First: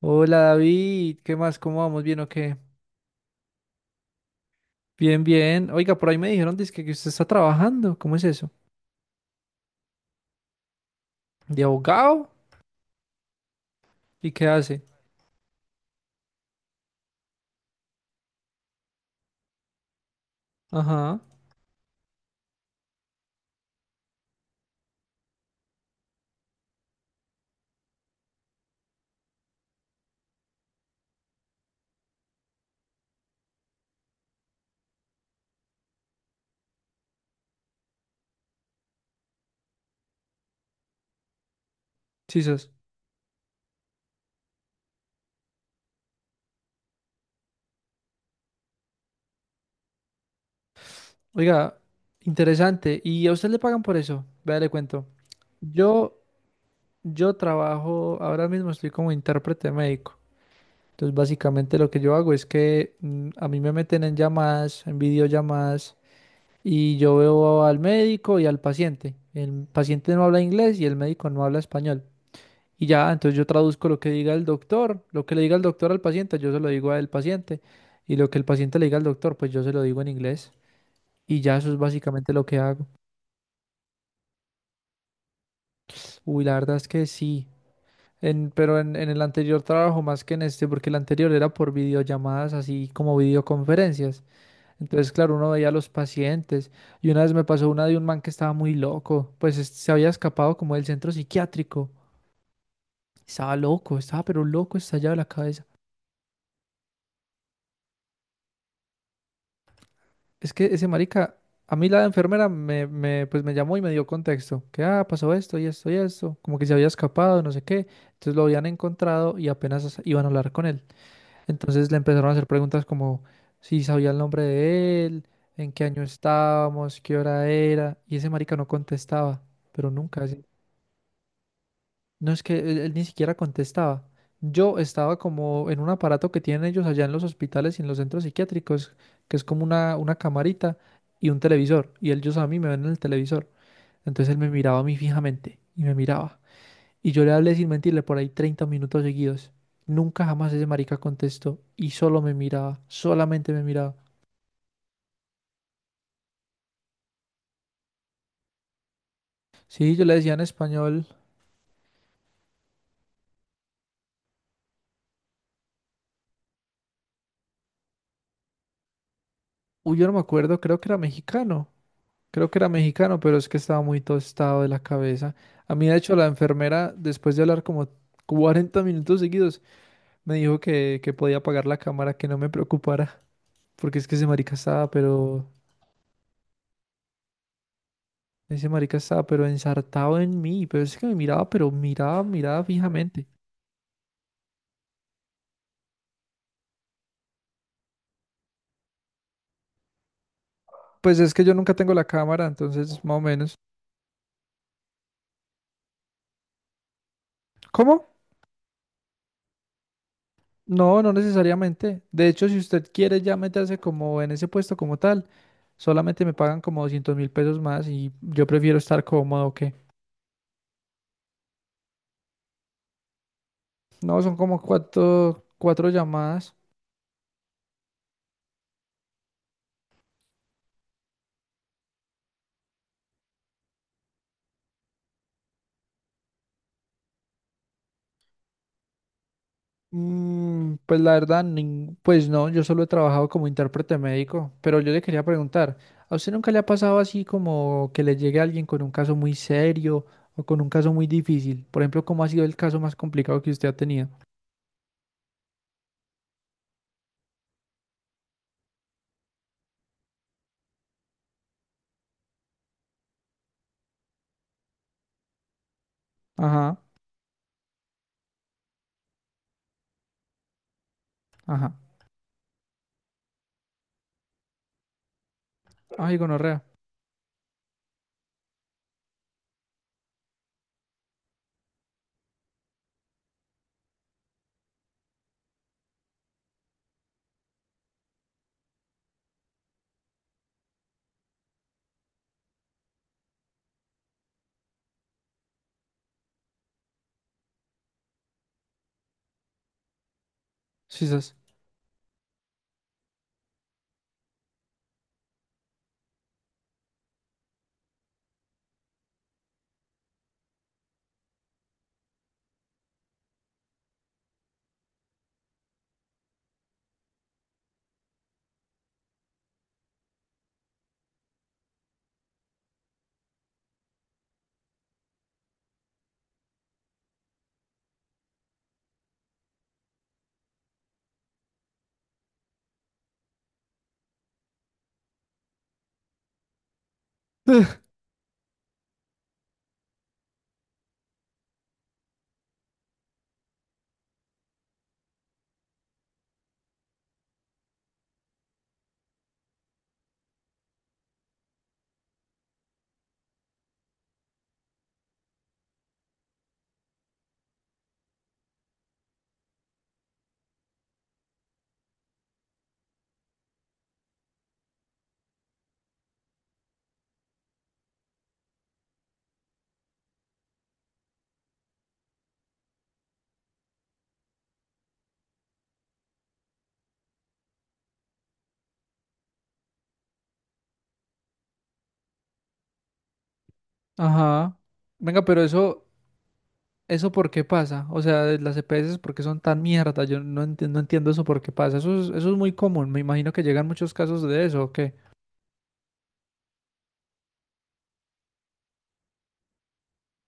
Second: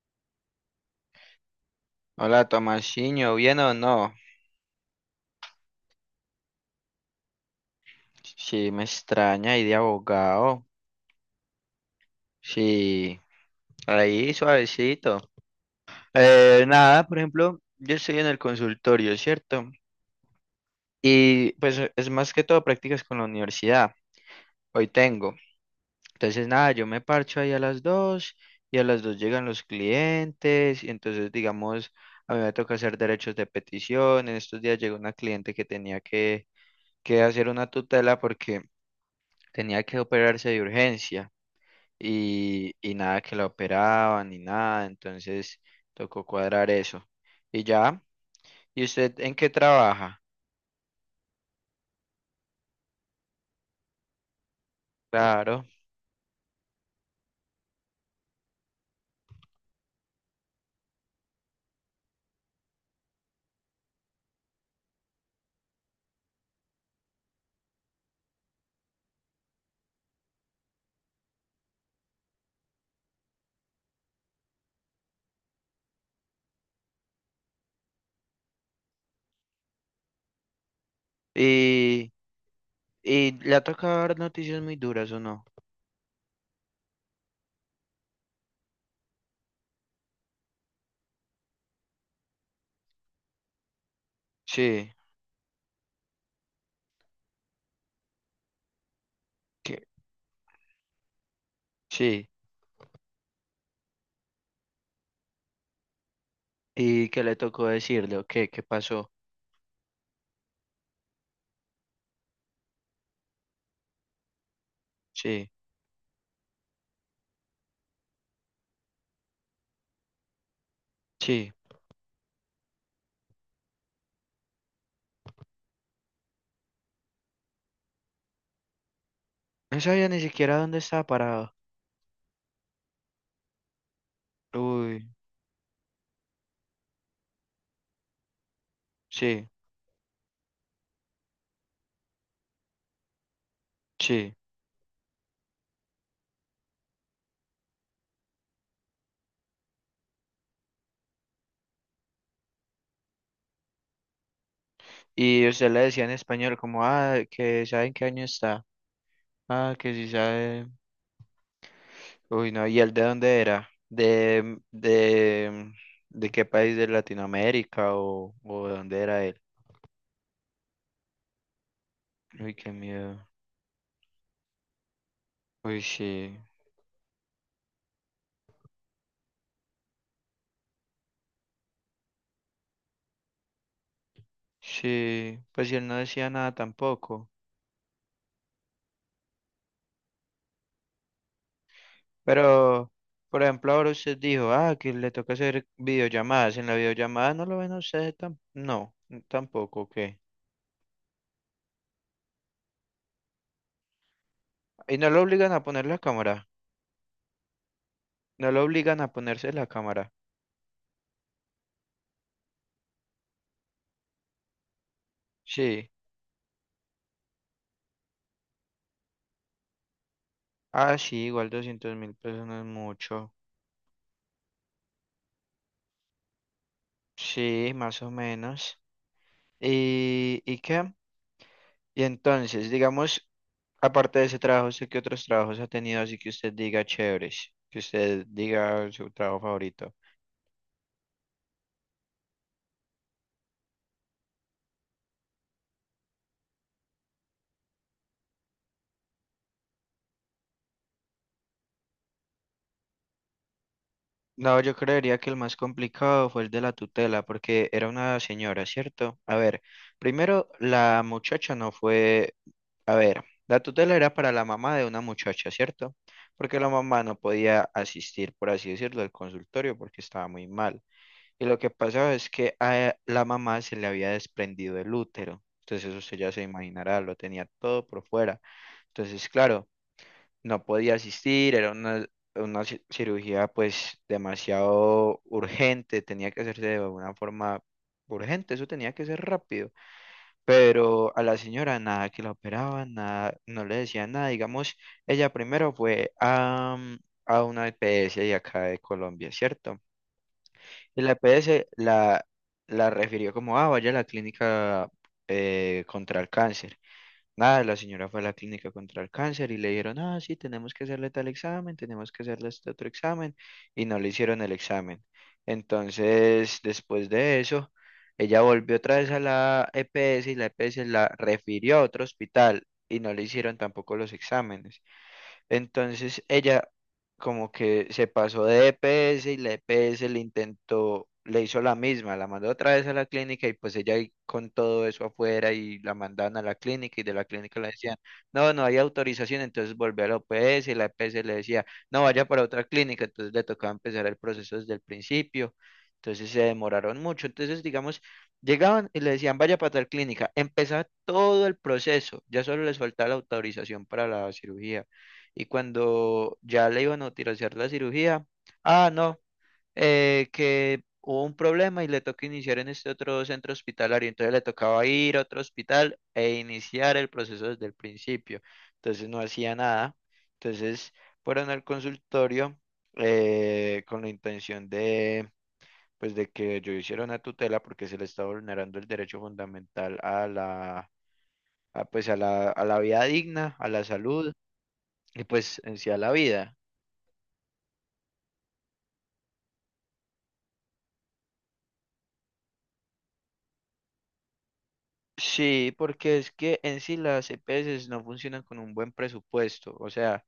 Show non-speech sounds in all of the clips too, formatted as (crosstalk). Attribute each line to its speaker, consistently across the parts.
Speaker 1: Hola, David, ¿qué más? ¿Cómo vamos? ¿Bien o
Speaker 2: Hola,
Speaker 1: qué?
Speaker 2: Tomasiño, ¿bien o no?
Speaker 1: Bien, bien. Oiga, por ahí me dijeron dizque que usted está trabajando. ¿Cómo es eso?
Speaker 2: Si me extraña ahí de abogado.
Speaker 1: ¿De abogado?
Speaker 2: Sí,
Speaker 1: ¿Y
Speaker 2: ahí
Speaker 1: qué hace?
Speaker 2: suavecito. Nada, por ejemplo, yo estoy en el consultorio, ¿cierto?
Speaker 1: Ajá,
Speaker 2: Y pues es más que todo prácticas con la universidad. Hoy tengo. Entonces, nada, yo me parcho ahí a las dos y a las dos llegan los clientes. Y entonces, digamos, a mí me toca hacer derechos de petición. En estos días llegó una cliente que hacer una tutela porque tenía que operarse de urgencia.
Speaker 1: sisas.
Speaker 2: Y nada que la operaban ni nada, entonces tocó cuadrar eso. Y ya, ¿y usted en qué trabaja?
Speaker 1: Oiga, interesante. ¿Y a usted le pagan por eso? Vea, le cuento.
Speaker 2: Claro.
Speaker 1: Yo, yo trabajo, ahora mismo estoy como intérprete médico. Entonces, básicamente lo que yo hago es que a mí me meten en llamadas, en videollamadas, y yo veo al médico y al paciente. El paciente no habla inglés y el médico no habla español. Y ya, entonces yo traduzco lo que diga el doctor, lo que le diga el doctor al paciente, yo se lo digo al paciente. Y lo que el paciente le diga al doctor, pues yo se lo digo en inglés. Y ya eso es
Speaker 2: Y,
Speaker 1: básicamente lo que hago.
Speaker 2: ¿Y le ha tocado dar noticias muy duras o no?
Speaker 1: Uy, la verdad es que sí. Pero en el anterior trabajo más que en este, porque el anterior era por videollamadas, así como videoconferencias.
Speaker 2: Sí,
Speaker 1: Entonces, claro, uno veía a los pacientes. Y una vez me pasó una de un man que estaba muy loco, pues
Speaker 2: que,
Speaker 1: se había escapado como del centro psiquiátrico.
Speaker 2: sí.
Speaker 1: Estaba loco, estaba pero loco, estallado de la cabeza.
Speaker 2: ¿Y qué le tocó decirle? ¿O qué? ¿Qué pasó?
Speaker 1: Es que ese marica, a mí la enfermera pues me llamó y me dio contexto, que ah, pasó
Speaker 2: Sí,
Speaker 1: esto y esto y esto, como que se había escapado, no sé qué, entonces lo habían encontrado y apenas iban a hablar con él.
Speaker 2: sí.
Speaker 1: Entonces le empezaron a hacer preguntas como si sabía el nombre de él, en qué año estábamos, qué hora era, y ese marica no contestaba,
Speaker 2: No
Speaker 1: pero
Speaker 2: sabía ni
Speaker 1: nunca.
Speaker 2: siquiera dónde estaba parado.
Speaker 1: No es que él ni siquiera contestaba. Yo
Speaker 2: Uy,
Speaker 1: estaba como en un aparato que tienen ellos allá en los hospitales y en los centros psiquiátricos, que es
Speaker 2: sí,
Speaker 1: como una camarita y un televisor. Y ellos a mí me ven en el televisor. Entonces
Speaker 2: sí.
Speaker 1: él me miraba a mí fijamente y me miraba. Y yo le hablé sin mentirle por ahí 30 minutos seguidos. Nunca jamás ese marica contestó y solo me miraba, solamente me miraba.
Speaker 2: Y usted le decía en español como, ah, que saben qué año está. Ah, que
Speaker 1: Sí, yo
Speaker 2: sí
Speaker 1: le decía en
Speaker 2: sabe.
Speaker 1: español,
Speaker 2: Uy, no, ¿y él de dónde era? ¿De de qué país de Latinoamérica o de dónde era él?
Speaker 1: uy, yo no me acuerdo, creo que era mexicano. Creo
Speaker 2: Uy,
Speaker 1: que era
Speaker 2: qué
Speaker 1: mexicano,
Speaker 2: miedo.
Speaker 1: pero es que estaba muy tostado de la cabeza. A
Speaker 2: Uy,
Speaker 1: mí, de hecho, la
Speaker 2: sí,
Speaker 1: enfermera, después de hablar como 40 minutos seguidos, me dijo que podía apagar la cámara, que no me preocupara, porque es que ese marica estaba,
Speaker 2: sí,
Speaker 1: pero...
Speaker 2: pues y él no decía nada tampoco.
Speaker 1: Ese marica estaba, pero ensartado en mí, pero es que me miraba, pero miraba, miraba
Speaker 2: Pero,
Speaker 1: fijamente.
Speaker 2: por ejemplo, ahora usted dijo, ah, que le toca hacer videollamadas. En la videollamada no lo ven a usted, tampoco, ¿qué?
Speaker 1: Pues es que yo nunca tengo la cámara, entonces más o menos.
Speaker 2: Y no lo obligan a poner la cámara,
Speaker 1: ¿Cómo?
Speaker 2: no lo obligan a ponerse la cámara.
Speaker 1: No, no necesariamente. De hecho, si usted quiere ya meterse como en ese puesto como tal,
Speaker 2: Sí,
Speaker 1: solamente me pagan como 200.000 pesos más y yo prefiero estar cómodo que...
Speaker 2: ah, sí, igual $200.000 no es mucho.
Speaker 1: No, son como cuatro llamadas.
Speaker 2: Sí, más o menos. ¿Y qué? Y entonces, digamos, aparte de ese trabajo, ¿usted qué otros trabajos ha tenido así que usted diga chéveres? Que usted diga su trabajo favorito.
Speaker 1: Pues la verdad, pues no, yo solo he trabajado como intérprete médico, pero yo le quería preguntar, ¿a usted nunca le ha pasado así como que le llegue alguien con un caso muy serio o con un caso muy difícil? Por ejemplo, ¿cómo ha sido el caso más complicado que usted ha tenido?
Speaker 2: No, yo creería que el más complicado fue el de la tutela, porque era una señora, ¿cierto? A ver, primero, la muchacha no fue, a ver, la tutela era para la mamá de una muchacha, ¿cierto? Porque la
Speaker 1: Ajá,
Speaker 2: mamá no podía asistir, por así decirlo, al consultorio porque estaba muy mal. Y lo que
Speaker 1: ajá.
Speaker 2: pasaba es que a la mamá se le había desprendido el útero. Entonces eso
Speaker 1: Ay,
Speaker 2: usted ya se
Speaker 1: gonorrea.
Speaker 2: imaginará, lo tenía todo por fuera. Entonces, claro, no podía asistir, era una cirugía pues demasiado urgente, tenía que hacerse de una forma urgente, eso tenía que ser rápido. Pero a la señora nada que la operaban, nada, no le decían nada. Digamos, ella primero fue a una EPS de acá de Colombia, ¿cierto?
Speaker 1: Sí,
Speaker 2: Y la
Speaker 1: sas.
Speaker 2: EPS la, la refirió como, ah, vaya a la clínica contra el cáncer. Nada, la señora fue a la clínica contra el cáncer y le dijeron, ah, sí, tenemos que hacerle tal examen, tenemos que hacerle este otro examen, y no le hicieron el examen. Entonces, después de eso, ella volvió otra vez a la EPS y la EPS la refirió a otro hospital y no le hicieron tampoco los exámenes. Entonces ella como que se pasó de E P S y la E P S le intentó, le hizo la misma, la mandó otra vez a la clínica y pues ella ahí con todo eso afuera y la mandaban a la clínica y de la clínica le decían,
Speaker 1: (laughs)
Speaker 2: no, no hay autorización, entonces volvió a la O P S y la E P S le decía, no, vaya para otra clínica, entonces le tocaba empezar el proceso desde el principio. Entonces se demoraron mucho. Entonces, digamos, llegaban y le decían, vaya para tal clínica. Empezaba todo el proceso. Ya solo les faltaba la autorización para la cirugía. Y cuando ya le iban a utilizar la cirugía, ah, no, que hubo un problema y le tocó iniciar en este otro centro hospitalario. Entonces le tocaba ir a otro hospital e iniciar el proceso desde el principio. Entonces no hacía nada. Entonces fueron al consultorio con la intención de, pues, de que yo hiciera una tutela porque se le está vulnerando el derecho fundamental a, pues, a la vida digna, a la salud
Speaker 1: Ajá.
Speaker 2: y
Speaker 1: Venga, pero
Speaker 2: pues en
Speaker 1: eso,
Speaker 2: sí a la vida.
Speaker 1: ¿eso por qué pasa? O sea, de las EPS, ¿por qué son tan mierda? Yo no entiendo, no entiendo eso por qué pasa. Eso es muy común. Me imagino que llegan muchos casos de eso, ¿o qué?
Speaker 2: Sí, porque es que en sí las EPS no funcionan con un buen presupuesto. O sea,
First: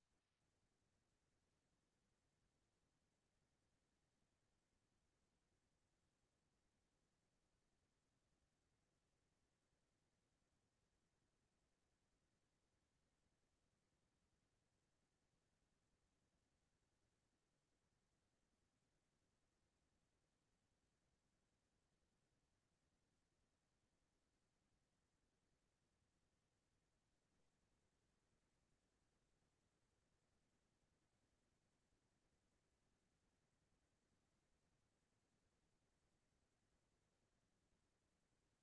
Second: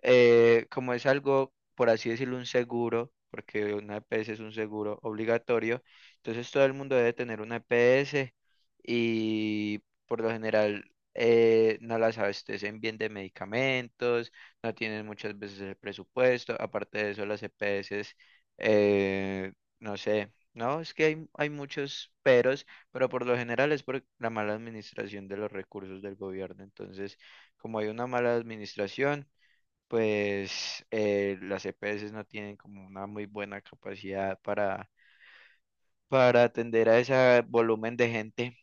Speaker 2: como es algo, por así decirlo, un seguro, porque una EPS es un seguro obligatorio, entonces todo el mundo debe tener una EPS y por lo general no las abastecen bien de medicamentos, no tienen muchas veces el presupuesto, aparte de eso las EPS, eh, no sé. No, es que hay muchos peros, pero por lo general es por la mala administración de los recursos del gobierno. Entonces, como hay una mala administración, pues las EPS no tienen como una muy buena capacidad para atender a ese volumen de gente.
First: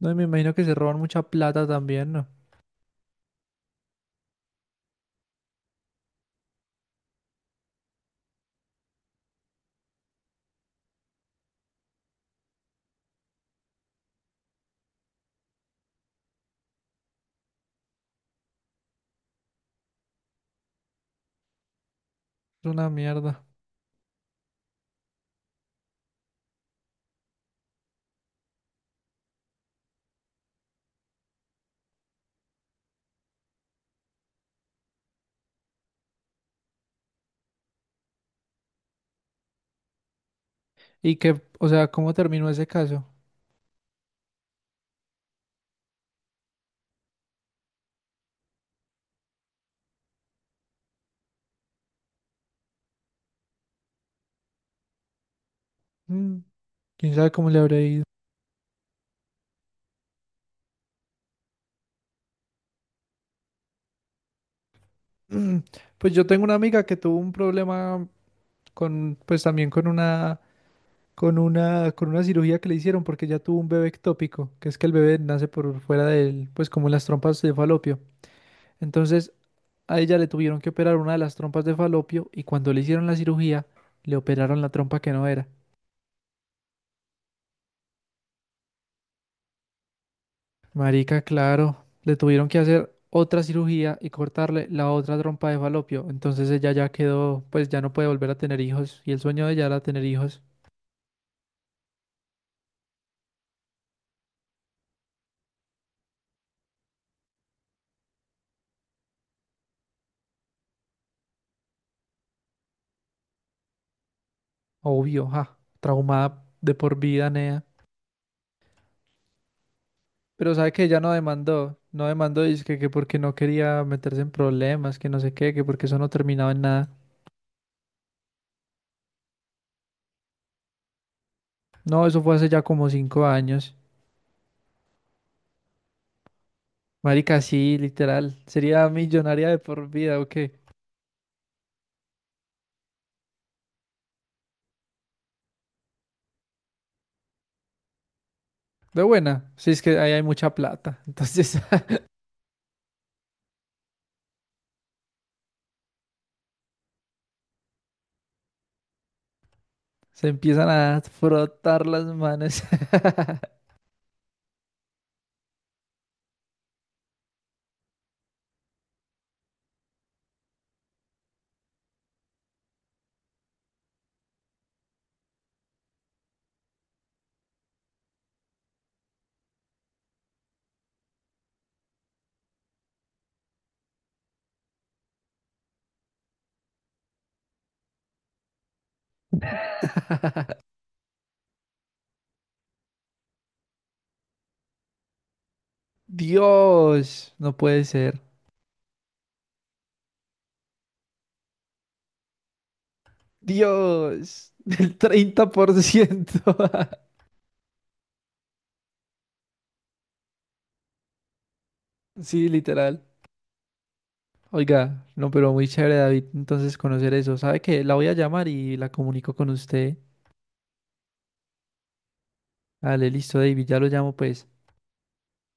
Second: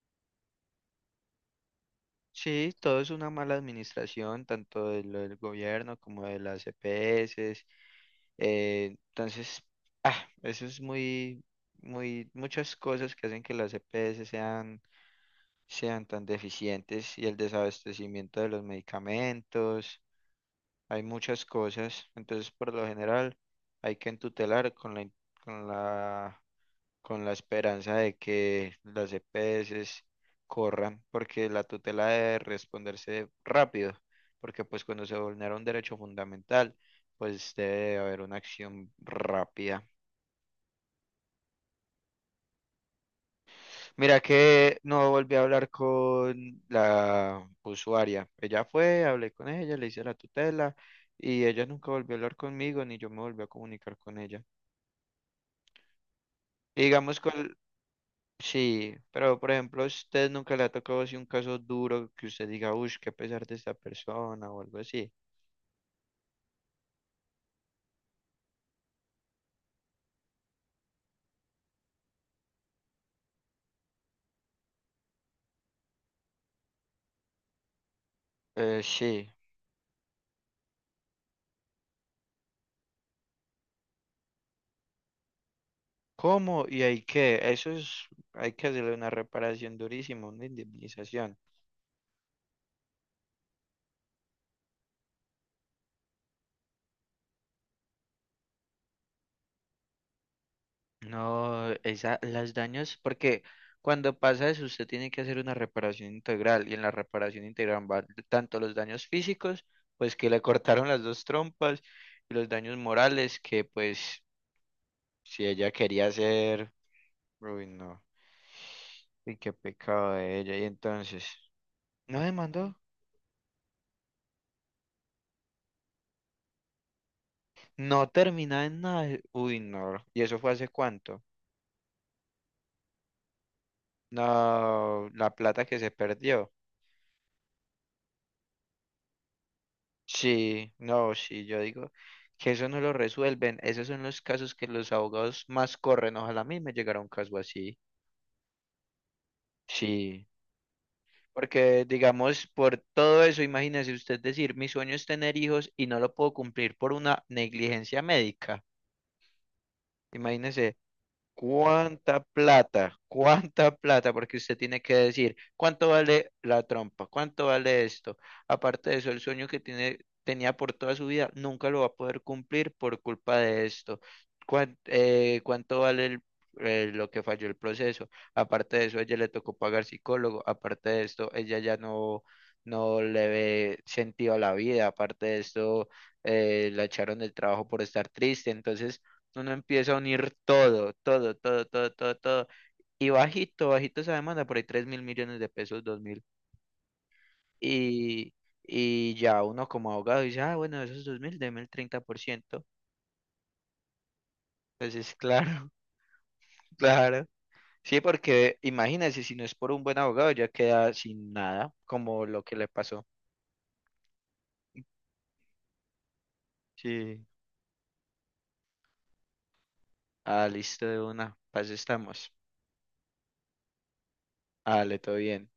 Speaker 1: No, y me imagino que se roban mucha plata también, ¿no?
Speaker 2: Sí, todo es una mala administración, tanto de lo del gobierno como de las EPS. Entonces, ah, eso es muy, muchas cosas que hacen que las EPS sean tan deficientes y el desabastecimiento de los medicamentos. Hay muchas cosas, entonces
Speaker 1: Es
Speaker 2: por lo
Speaker 1: una
Speaker 2: general
Speaker 1: mierda.
Speaker 2: hay que entutelar con la, con la esperanza de que las EPS corran, porque la tutela debe responderse rápido, porque pues cuando se vulnera un derecho fundamental, pues debe haber una acción rápida.
Speaker 1: Y que, o sea, ¿cómo terminó ese caso?
Speaker 2: Mira que no volví a hablar con la usuaria, ella fue, hablé con ella, le hice la tutela y ella nunca volvió a hablar conmigo, ni yo me volví a comunicar con ella.
Speaker 1: Mm,
Speaker 2: Y
Speaker 1: quién
Speaker 2: digamos
Speaker 1: sabe cómo
Speaker 2: cuál,
Speaker 1: le habrá ido.
Speaker 2: sí, pero por ejemplo, si a usted nunca le ha tocado así un caso duro que usted diga, uff, qué pesar de esta persona o algo así.
Speaker 1: Mm, pues yo tengo una amiga que tuvo un problema con, pues también con una, con una, con una cirugía que le hicieron porque ella tuvo un bebé ectópico, que es que el bebé nace por fuera del, pues como las trompas de falopio.
Speaker 2: Sí.
Speaker 1: Entonces a ella le tuvieron que operar una de las trompas de falopio y cuando le hicieron la cirugía, le operaron la trompa que no era.
Speaker 2: ¿Cómo? ¿Y hay que? Eso es, hay que hacerle una reparación durísima, una
Speaker 1: Marica,
Speaker 2: indemnización.
Speaker 1: claro, le tuvieron que hacer otra cirugía y cortarle la otra trompa de falopio. Entonces ella ya quedó, pues ya no puede volver a tener hijos y el sueño de ella era tener hijos.
Speaker 2: No, esa, las daños, porque cuando pasa eso, usted tiene que hacer una reparación integral, y en la reparación integral van tanto los daños físicos, pues que le cortaron las dos trompas, y los daños morales, que pues
Speaker 1: Obvio,
Speaker 2: si
Speaker 1: ja,
Speaker 2: ella quería
Speaker 1: traumada
Speaker 2: hacer
Speaker 1: de por vida, Nea.
Speaker 2: Uy, no. Y qué pecado de
Speaker 1: Pero
Speaker 2: ella. Y
Speaker 1: sabe que ella no
Speaker 2: entonces,
Speaker 1: demandó, no
Speaker 2: ¿no
Speaker 1: demandó, dice
Speaker 2: demandó?
Speaker 1: que porque no quería meterse en problemas, que no sé qué, que porque eso no terminaba en nada.
Speaker 2: No terminaba en nada. Uy, no. ¿Y eso fue hace cuánto?
Speaker 1: No, eso fue hace ya como 5 años.
Speaker 2: No, la plata que se perdió.
Speaker 1: Marica, sí, literal. Sería millonaria de por vida, ¿o qué?
Speaker 2: Sí, no, sí, yo digo que eso no lo resuelven. Esos son los casos que los abogados más corren. Ojalá a mí me llegara un caso así.
Speaker 1: De buena. Sí, es que ahí hay
Speaker 2: Sí,
Speaker 1: mucha plata. Entonces
Speaker 2: porque digamos, por todo eso, imagínese usted decir, mi sueño es tener hijos y no lo puedo cumplir por una negligencia médica.
Speaker 1: (laughs) se empiezan
Speaker 2: Imagínese
Speaker 1: a frotar las
Speaker 2: ¿cuánta
Speaker 1: manos.
Speaker 2: plata?
Speaker 1: (laughs)
Speaker 2: ¿Cuánta plata? Porque usted tiene que decir, ¿cuánto vale la trompa? ¿Cuánto vale esto? Aparte de eso, el sueño que tiene, tenía por toda su vida nunca lo va a poder cumplir por culpa de esto. ¿Cuánto vale lo que falló el proceso? Aparte de eso, a ella le tocó pagar psicólogo. Aparte de esto, ella ya no le ve sentido a la vida. Aparte de esto, la echaron del trabajo por estar triste. Entonces uno empieza a unir todo. Y bajito, bajito esa demanda, por ahí $3.000.000.000, 2.000.
Speaker 1: Dios, no puede ser.
Speaker 2: Y, y ya uno como abogado dice, ah, bueno, esos 2.000, deme el 30%.
Speaker 1: Dios, del
Speaker 2: Entonces,
Speaker 1: treinta
Speaker 2: claro,
Speaker 1: por ciento
Speaker 2: (laughs) claro. Sí, porque imagínense, si no es por un buen abogado, ya queda sin nada,
Speaker 1: (laughs)
Speaker 2: como lo
Speaker 1: Sí,
Speaker 2: que le
Speaker 1: literal.
Speaker 2: pasó.
Speaker 1: Oiga, no, pero muy chévere, David. Entonces conocer
Speaker 2: Sí.
Speaker 1: eso. ¿Sabe qué? La voy a llamar y la comunico con usted.
Speaker 2: Ah, listo de una. Paz estamos.
Speaker 1: Dale, listo, David. Ya lo llamo, pues.
Speaker 2: Dale, todo bien.